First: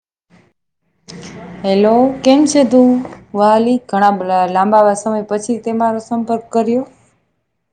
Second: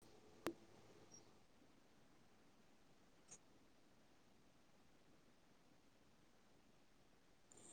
[inaudible] Hello કેમ છે તું, વલી ઘણા બધા લાંબા સમય પછી તે મારો સંપર્ક કર કર્યો. [inaudible]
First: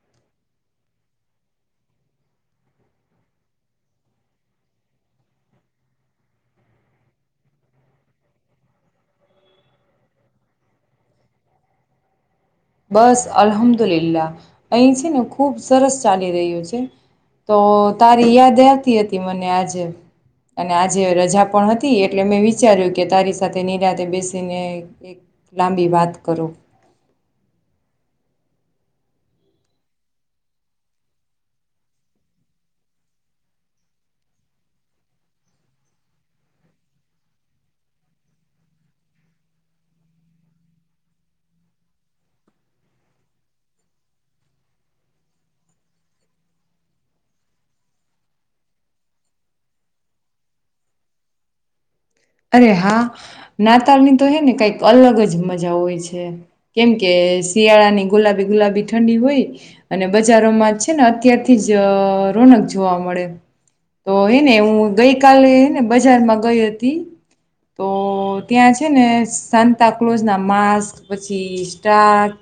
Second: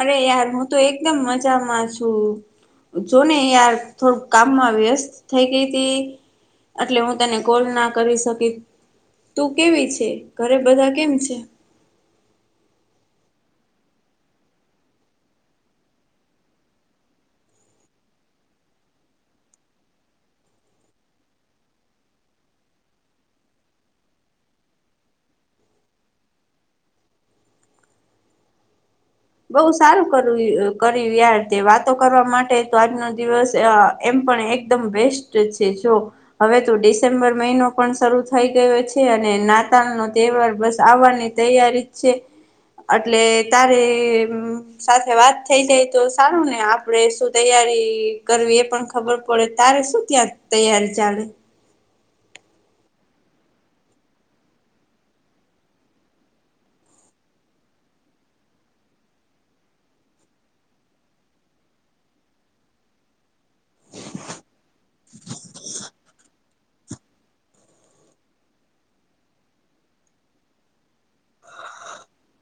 અરે યાર હું તો એકદમ મજામાં છું. જો ને યાર થોડુંક કામમાં વ્યસ્ત થઈ ગઈ હતી. એટલે હું તને કોલ ના કરી શકી. તું કેવી છે ઘરે બધા કેમ છે? બસ અલહમદુલલા, અહીં છે ને ખુબ સરસ ચાલી રહ્યું છે. તો તારી યાદ આવતી હતી મને આજે. અને આજે રજા પણ હતી એટલે મેં વિચાર્યું કે તારી સાથે નિરાતેે બેસીને એક લાંબી વાત કરુ. હ. [inaudible] બઉ સારું કર્યું કર યાર તે વાતો કરવા માટે તો આજનો દિવસ એમ એકદમ બેસ્ટ છે જો, હવે તો ડિસેમ્બર મહિનો પણ શરૂ થઈ ગયો છે અને નાતાલ નો તહેવાર બસ આવવાની તૈયારી જ છે, એટલે તારે સાથે વાત થઈ જાય તો સારું ને આપણે શું તૈયારી કરવી એ પણ ખર ખબર પડે તારે શું ત્યાં તૈયારી ચાલે. અરે હા, નાતાલની તો હે ને કઈક અલગ જ મજા હોય છે, કેમ કે શિયાળા ની ગુલાબી ગુલાબી ઠંડી હોય, અને બજારોમાં છે ને અત્યારથી જ રોનક જોવા મળે, તો હને હું ગઈ કલેને બજારમાં ગઈ હતી. હ [inaudible] તો ત્યાં છે ને સાતા કલોઝ ના માસ્ક પછી સ્ટાચ.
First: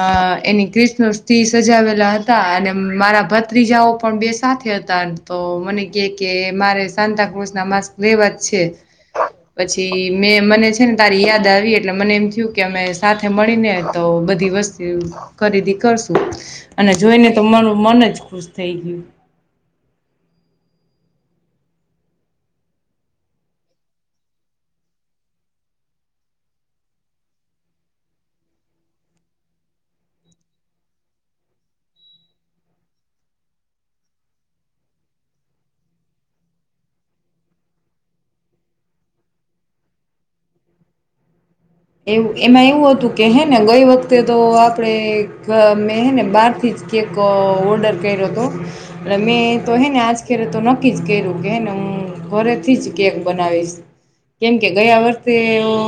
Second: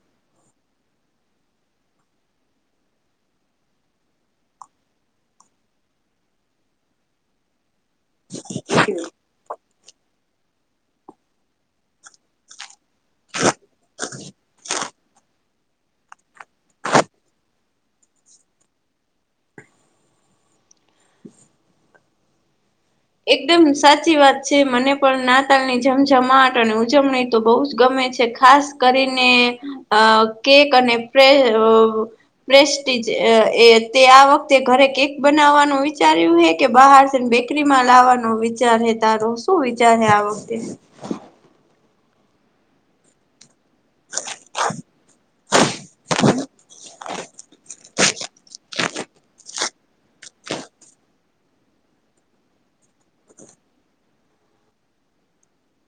અ એની ક્રષ્ણ સ્તિ સજાવેલા હતા અને મારા ભત્રીજાઓ પણ બે સાથે હતા તો મને કે કે મારે સાતા ક્રુઝ ના મા વે વાજ છે. પછી મેં મને છે ને તારી યાદ આવી એટલે મને એમ થયું કે અમે સાથે મળી ને તો બધી ખરીદી કરશું, અને જોઈને તો મારું મન જ ખુશ થઈ ગયું. હ [inaudible] એકદમ સાચી વાત છે મને પણ નાતાલ ની જમઝમાટ અને ઉજવણી તો બહુ જ ગમે. ખાસ કરીને અ કેક અને પ્રેસ્ટી એ તે આ વખતે ઘરે કેક બનાવવાનું વિચાર્યું હે કે બહારને બેકરી માં લાવવાનો વિચાર હે તારો શું વિચાર હે આ વખતે? એ એમાં એવું હતું કે હે ને ગઈ વખતે તો આપણે મેં હ ને બારથી જ કેક ઓર્ડર કર્યો એટલે મેં તો હેને આજરે તો નક્કી જ કર્યું કેેને હું ઘરેથી જ બનાવીશ, કેમ કે ગયા વર્ષે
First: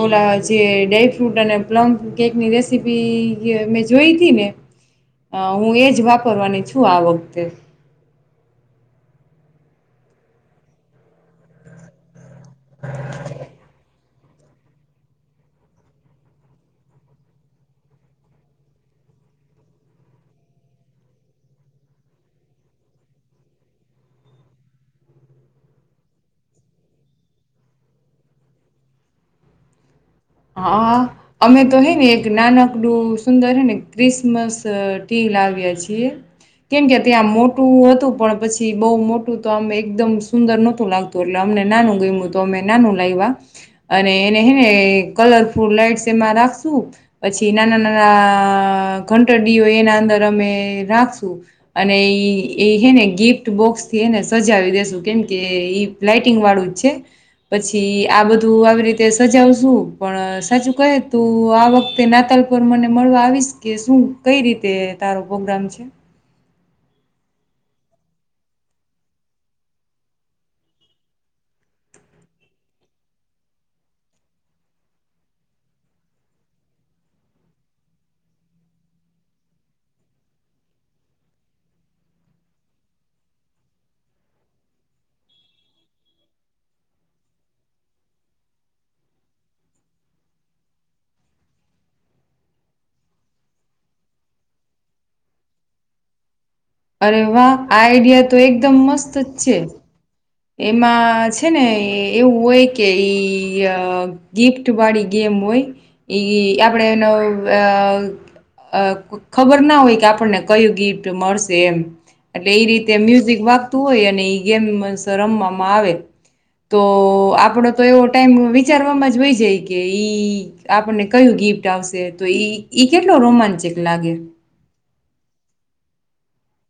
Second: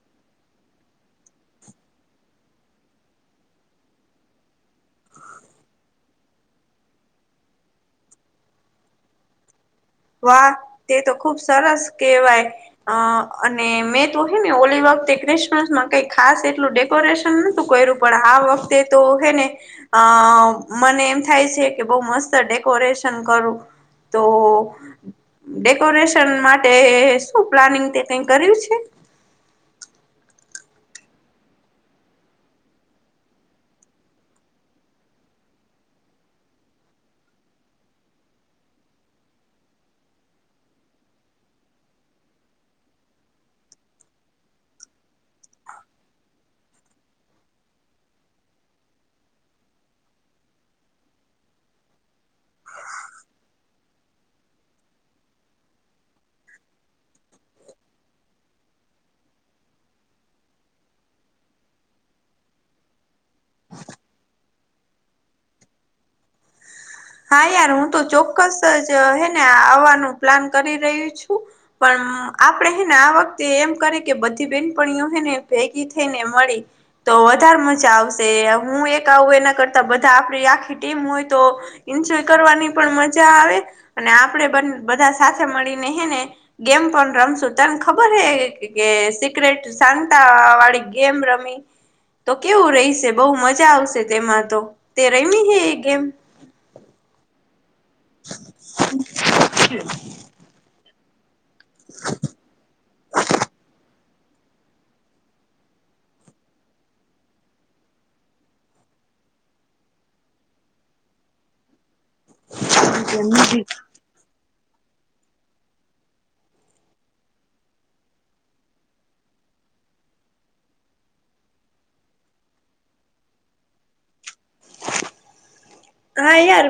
ઓલા જે ડ્રાયફ્રૂટ અને પ્લમ કેકની રેસીપી મેં જોઈ હતી ને. અ હું એજ વાપરવાની છું આ વખતે. [inaudible] વાહ તે તો ખુબ સરસ કહેવાય, અ અને મે હો ને ઓલી વખતે ક્રિસમસ માં કઈ ખાસ એટલું ડેકોરેશન નહોતું કર્યું પડ આ વખતે તો ને, મને એમ થાય છે કે બહ મસ્ત ડેકોરેશન કરું. તો ડેકોરેશન માટે શું પ્લાનિંગ તે કઈ કર્યું છે? [unintelligible] હા અમે તો હે ને એક નાનકડું સુંદર હે ને ક્રિસમસ ટી લાવ્યા છે કેમકે ત્યાં મોટું હતું પણ પછી બહુ મોટું તો આમ એકદમ સુંદર નહોતું લાગતું એટલે નાનું ગય તો અમે નાનું લાવવા અને એને હે ને કલરફુલ લાઈટ એમાં રાખશું પછી નાના નાના ઘંટડીઓ એના અંદર અનેેને ગિફ્ટ બોક્સ થીને સજાવી દેસું કે મ કે ઈ લઇટિંગ વાળું જ છે પછી આ બધું આવી રીતે સજાવશું પણ સાચું કહે તું આ વખતે નાતાલ પર મને મળવા આવીશ કે શું કઈ રીતે? તારો પ્રોગ્રામ છે. હા યાર હું તો ચોક્કસ જ હે ને આવવાનું પ્લાન કરી રહ્યું છું પણ આપે હેને આ વખતે એમ કરી કે બધી બેનપણીઓ હને ભેગી થઈને મળી. તો વધારે મજા આવશે હું એક આવું એના કરતા બધા આપણી આખી ટીમ હોય તો એન્જોય કરવાની પણ મજા આવે અને આપણેે બધા સાથે મળીને હને ગેમ પણ રમશું તને ખબર હ કે સિક્રેટ સાતા વાળી ગેમ રમી તો કેવું રહીશે બહુ મજા આવશે તેમાં તો તે રમી હ એ ગેમ અરે વાહ આ આઈડિયા તો એકદમ મસ્ત જ છે એમાં છે ને એવું હોય કે ઈ ગિફ્ટ વાળી ગેમ હોય એ આપણે એનો અ અ ખબર ના હોય કે આપણને કયું ગિફ્ટ મળશે એમ એટલે એ રીતે મ્યુઝિક વાગતું હોય અને એ ગેમ રમવામાં આવે તો આપડો તો એવો ટાઈમ વિચારવામાં જ હોય જાય કે ઈ આપણને કયું ગિફ્ટ આવશે તો કેટલો રોમાંચક લાગે હા યાર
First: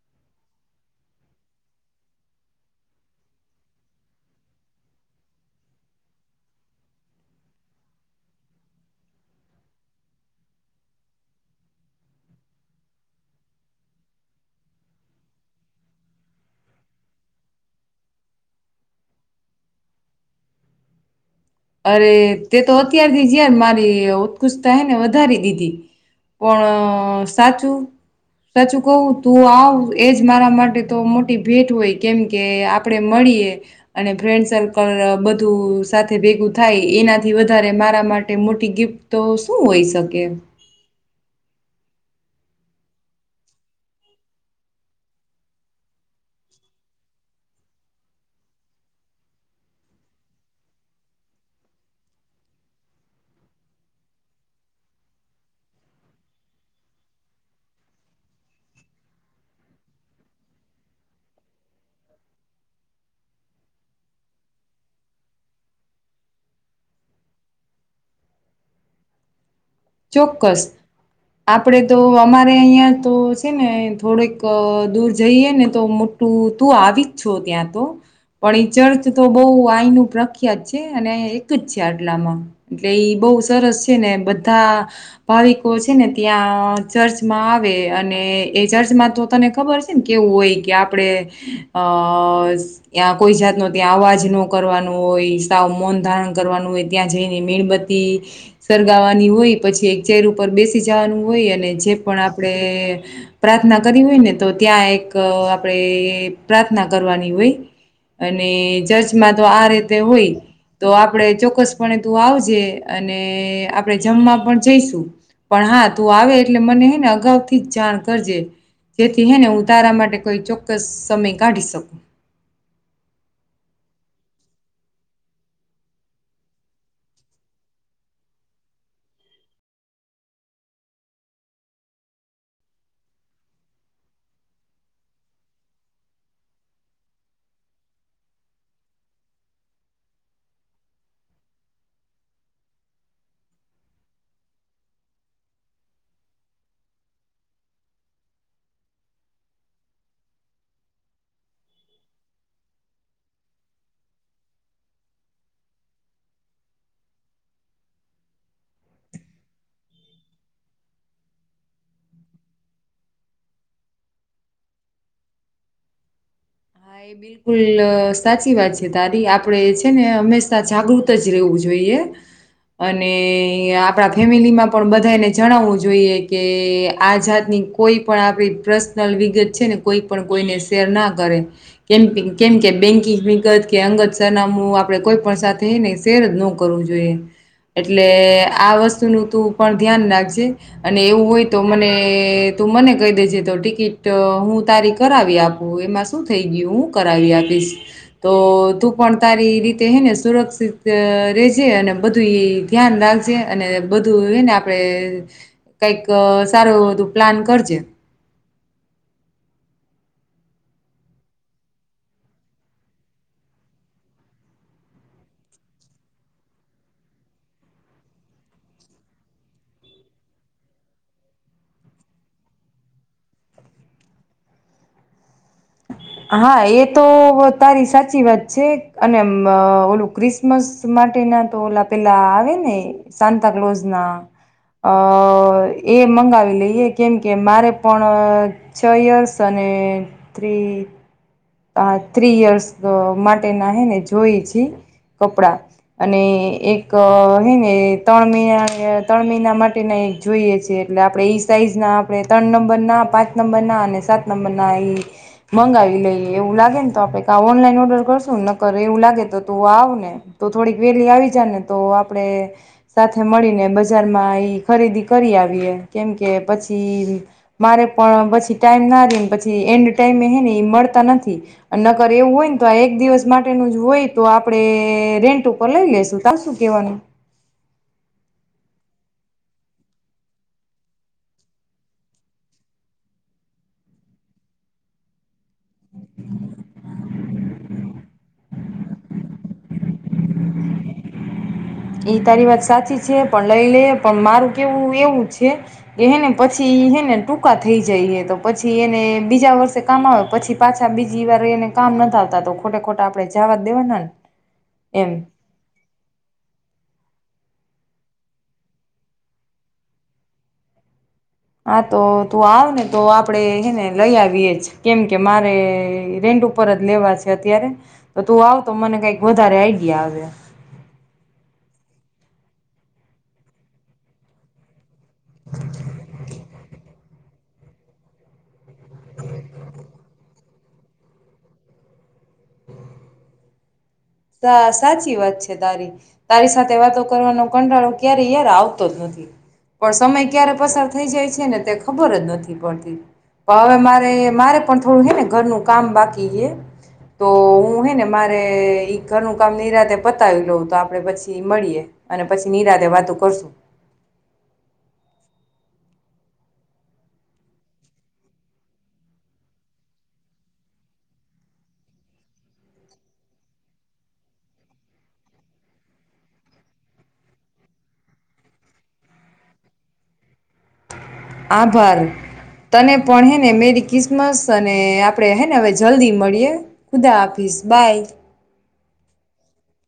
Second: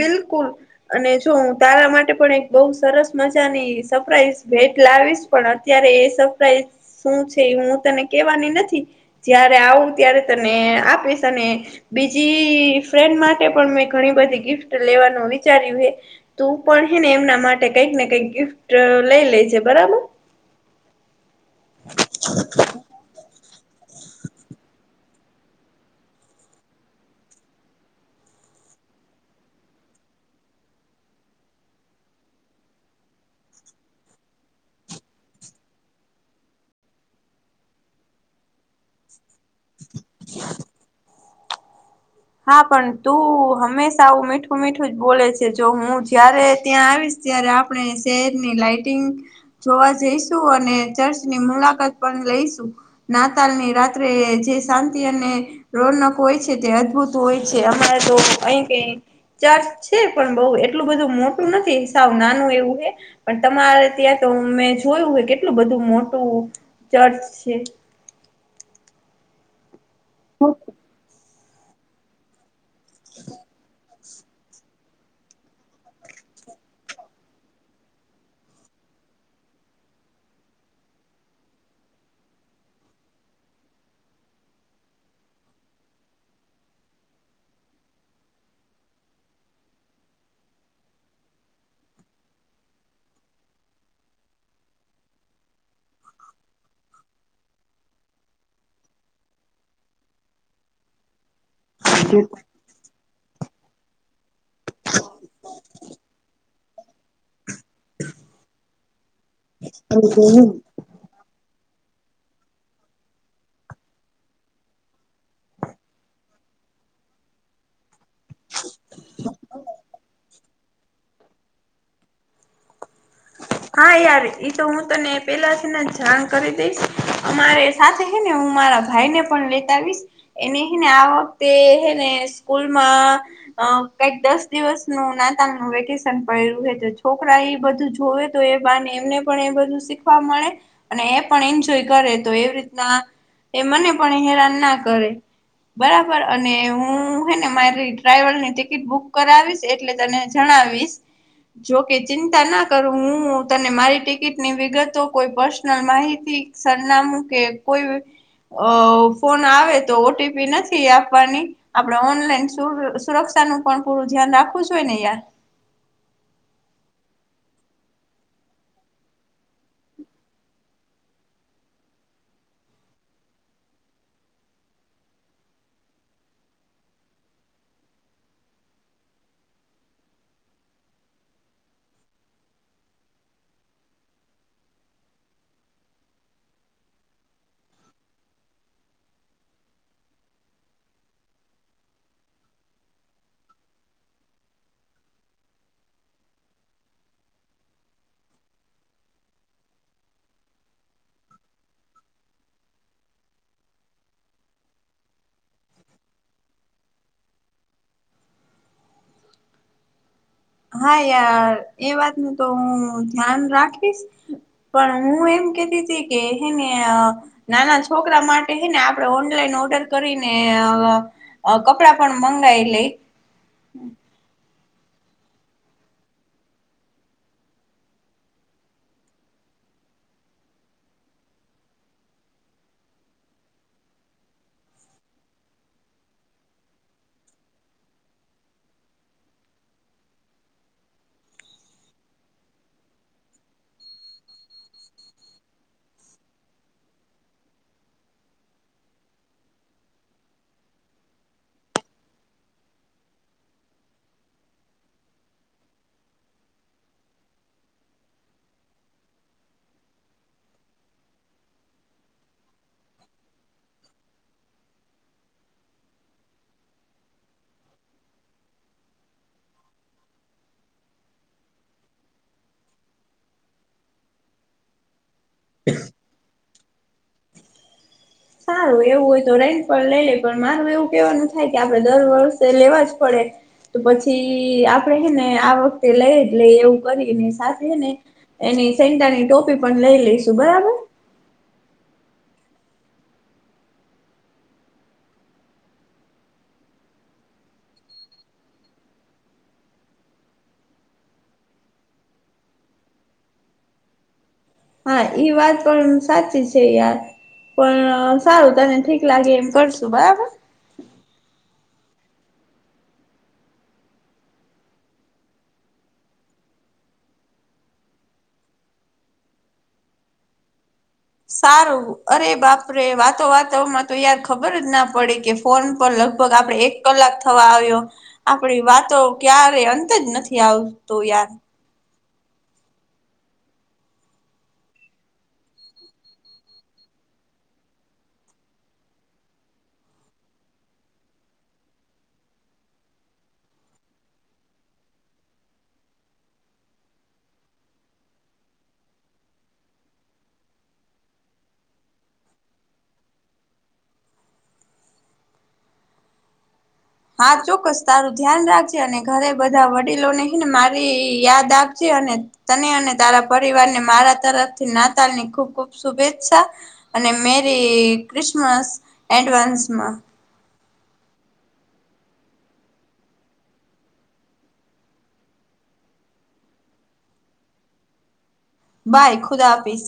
બિલકુલ અને જો હું તારા માટે પણ એક બહ સરસ મજાની સરપ્રાઈઝ ભેટ લાવીશ પણ અત્યારે એ સરપ્રાઈઝ શું છે એ હું તને કેવાની નથી જયારે આવું ત્યારે તને આપીશ અને બીજી ફ્રેન્ડમાં મેણી બધી ગિફ્ટ લેવાનું વિચાર્યું હ તું પણને એમના માટે કઈક ને કઈક ગિફ્ટ લઈ લેજે બરાબર અરે તે તો અત્યારથી જયાર મારી ઉત્કૃષ્ટતા હને વધારી દીધી પણ સાચું સાચું કવું તું આવ એજ મારા માટે તો મોટી ભેટ હોય કેમ કે આપે મળી અને ફન્ડ સર્કલ બધું સાથે ભેગું થાય એનાથી વધારે મારા માટે મોટી ગિફ્ટ તો શું હોય શકે હા પણ તું હંમેશા આવું મીઠું મીઠું જ બોલે છે જો હું જયારે ત્યાં આવીશ ત્યારે આપણે શહેરની લાઈટિંગ જોવા જઈશું અને ચર્ચની મુલાકાત પણ લઈશું નાતાલની રાત્રે જે શાંતિ અને રોનક હોય છે તે અદભુત હોય છે અમારે તો અહી કઈ ચર્ચ છે પણ બઉ એટલું બધું મોટું નથી સાબ નાનું એવું હ પણ તમારે ત્યાં તો મેં જોયું હ કેટલું બધું મોટું ચર્ચ છે ચોક્કસ આપડે તો અમારે અહિયાં તો છે ને થોડેક દૂર જઈએ ને તો મોટું તું આવી જ છો ત્યાં તો પણ એ ચર્ચ તો બહ આહી ન પ્રખ્યાત છે અને એક જ છે આટલામાં એટલે બ બહુ સરસ છે ને બધ બધા ભાવિકો છે ને ત્યાં ચર્ચમાં આવે અને એ ચર્ચમાં તો તને ખબર છે ને કેવું હોય કે આપણે અ ત્યા કોઈ જાત ન ત્યાં અવાજ ન કરવાનું હોય સાવ મૌન ધારણ કરવાનું હોય ત્યાં જઈને મીણબત્તી સરગાવાનું હોય પછી એક ચેર ઉપર બેસી જવાનું હોય અને જે પણ આપણે પ્રાર્થના કરી હોય ને તો ત્યાં એક આપણે પ્રાર્થના કરવાની હોય અને ચર્ચમાં તો આ રીતે હોય તો આપડે ચોક્કસ પણે તું આવજે અને આ પડે જમવા પણ જઈશું પણ હા તું આવે એટલે મને હે ને અગાઉ થી જ જાણ કરજે જેથી હેને ઉતારા માટે કોઈ ચોક્ કસ સમય કાઢી શકુ હા યાર ઈ તો હું તને પેલાથી ને જાણ કરી દઈશ અમારે સાથે હે ને હું મારા ભાઈને પણ લેત આવીશ એને હે ને આ વખતે હેને સ્કૂલમાં અ કંઈક દસ દિવસનું નાતાલનું વેકેશન પડ્યું હે તો છોકરા એ બધું જોવે તો એ બાને એમને પણ એ બધું શીખવા મળે અને એ પણ એન્જોય કરે તો એવી રીતના એ મને પણ ઈ હેરાન ના કરે બરાબર અને હું હે ને મારી ટ્રાઈવલ ની ટિકિટ બુક કરાવીશ એટલે તને જણાવ વીસ જો કે ચિંતા ન કરું હું તને મારી ટિકિટની વિગતો કોઈ પર્સનલ માહિતી સરનામું કે કોઈ અ ફોન આવે તો ઓ ટી પી નથી આપવાની આપણે ઓનલાઈન સુ સુરક્ષ ક્ષાનું પણ પૂરું ધ્યાન રાખવું જોઈએ ને યાર હા એ બિલકુલ સાચી વાત છે તાારી આપડે છે ને હંમેશા જાગૃત જ રહેવું જોઈએ એ અને આપણા ફેમિલીમાં પણ બધાયને જણાવવું જોઈએ કે આ જાતની કોઈ પણ આપણી પ્રસનલ વિગત છે ને કોઈ પણ કોઈને શેર ના કરે કેમ કીં કેમ કે બેન્કિંગ વિગત કે અંગત સરનામું આપડે કોઈ પણ સાથે નઈ શેર જ નો કરવુ જોઈએ એટલે આ વસ્તુનું તું પણ ધ્યાન નાખજે અને એવું હોય તો મને તું મને કહી દેજે તો ટિકિટ હું તારી કરાવી આપું એમાં શું થઈ ઈ ઉં કરાવી આપીશ તો તું પણ તારી રીતે હે ને સુરક્ષિત રેજે અને બધું ઈ ધ્યાન રાખ [unintelligible] અને બધું ઈને આપડે કંઈક સારું એવુ બધુ પ્લાન કરજે હા યાર એ વાત નુ તો હું ધ્યાન રાખીશ પણ ઉં એમ કેતી તી કે હેને અ નાના છોકરા માટે હેને આપણે ઓનલાઈન ઓર્ડર કરીને અ કપડા પણ મંગાઈ લેઈ હા એ તો તારી સાચી વાત છે અને મં ઓલું ક્રિસમસમાં માટે ના તો ઓ પેલા આવે ને સાન્તાકલોઝના અ એ મંગાવી લઈએ કેમ કે મારે પણ છ યર્સ અને ને ત્રી અ ત્રી યર્સ માટે ના હે ને જોઈ છી કપડાં અને એક હીને તણ મહિનાના તણ મહિના માટેના એક જોઈએ છે ટલે આપડે ઈ સાઈઝના આપડે તણ નંબરના, પાંચ નંબરના અને સાત નંબરના એઈ મંગાવી લઈએ એવું લાગે ને તો આપડે કાં ઓનલાઈન ઓર્ડર કરશું નકર એવું લાગે તો તુ આવ ને તો થોડીક વેલી આવી જાય ને તો આપડે સાથે મળીને બજારમાં ઈ ખરીદી કરી આવીએ કેમકે પછી મારે પણ પછી ટાઈમ ન રી પછી એન્ડ ટાઈમે હે ને ઈ મળતા નથ્ થી નકર એવું હોય ને તો આ એક દિવસ માટેનું જ હોય તો આપડે રેન્ટ ઉપર લઈ લઈસુ તા સુું કેવાનું સારું એવું હોય તો રેન પર લઈ લે પણ મારું એવું કેવાનું થાય કે આપડે દર વર્ષે લેવા જ પડે તો પછી આપડે હેને આ વખતે લઈ જ લેઈ એવું કરીને સાથેને હેને એ ની સેન્ટાની ટોપી પણ લઈ લઈશું બરાબર? એઈ તારી વાત સાચી છે પણ લઈ લેયે પણ મારું કેવું એવું છે કે હે ને પછી હે ને ટૂંકા થઈ જાય હે તો પછી એને બીજા વર્ષે કામ આવે પછી પાછા બીજી વાર એને કામ નથ આવતા તો ખોટે ખોટા આપણે જાવા જ દેવાના ને હા એમ ઈ વાત પણ સાચી છે યાર પણ સારું તને ઠીક લાગે એમ કરશું બરાબર? હા તો તું આવ ને તો આપડે હેને લઈ આવીયે જ કેમ કે મારે ર ઉપર જ લેવા છે અત્યારે તો તું આવતો મને કક વધારે આઈડિયા આવે સારું અરે બાપરે વાતો વાતોમાં તો યાર ખબર જ ના પડે કે ફોન પર લગભગ આપડણે એક કલાક થવા આવ્યો આપડી વાતો ક્યારે અંત જ નથી આવતું યાર હા સાચી વાત છે તારી તારી સાથે વાતો કરવાનો કંટાળો ક્યારે યાર આવતો જ નથી પણ સમય ક્યારે પસાર થઈ જાય છે ને તે ખબર જ નથી પડતી પણ હવે મારે મારે પણ થોડું છે ને ઘરનું કામ બાકી છે તો હું હે ને મારે ઘરનું કામ નિરાતે પતાવી લઉં તો આપડે પછી મળીએ અને પછી નિરાતેે વાતો કરશું [inaudible] હા ચોક્કસ તારું ધ્યાન રાખજે અને ઘરે બધા વડીલો ને હને મારી યાદ આપજે અને તને અને તારા પરિવારને મારા તરફથી નાતાલ ની ખુબ ખુબ શુભેચ્છા અને મેરી ક્રિસમસ એડવાન્સમાં આભાર તને પણ હેને મેરી કિસમસ અને આપડે હેને હવે જલ્દી મળીએ ખુદા આપીશ હઝબાઈ બાય ખુદા હાફિસ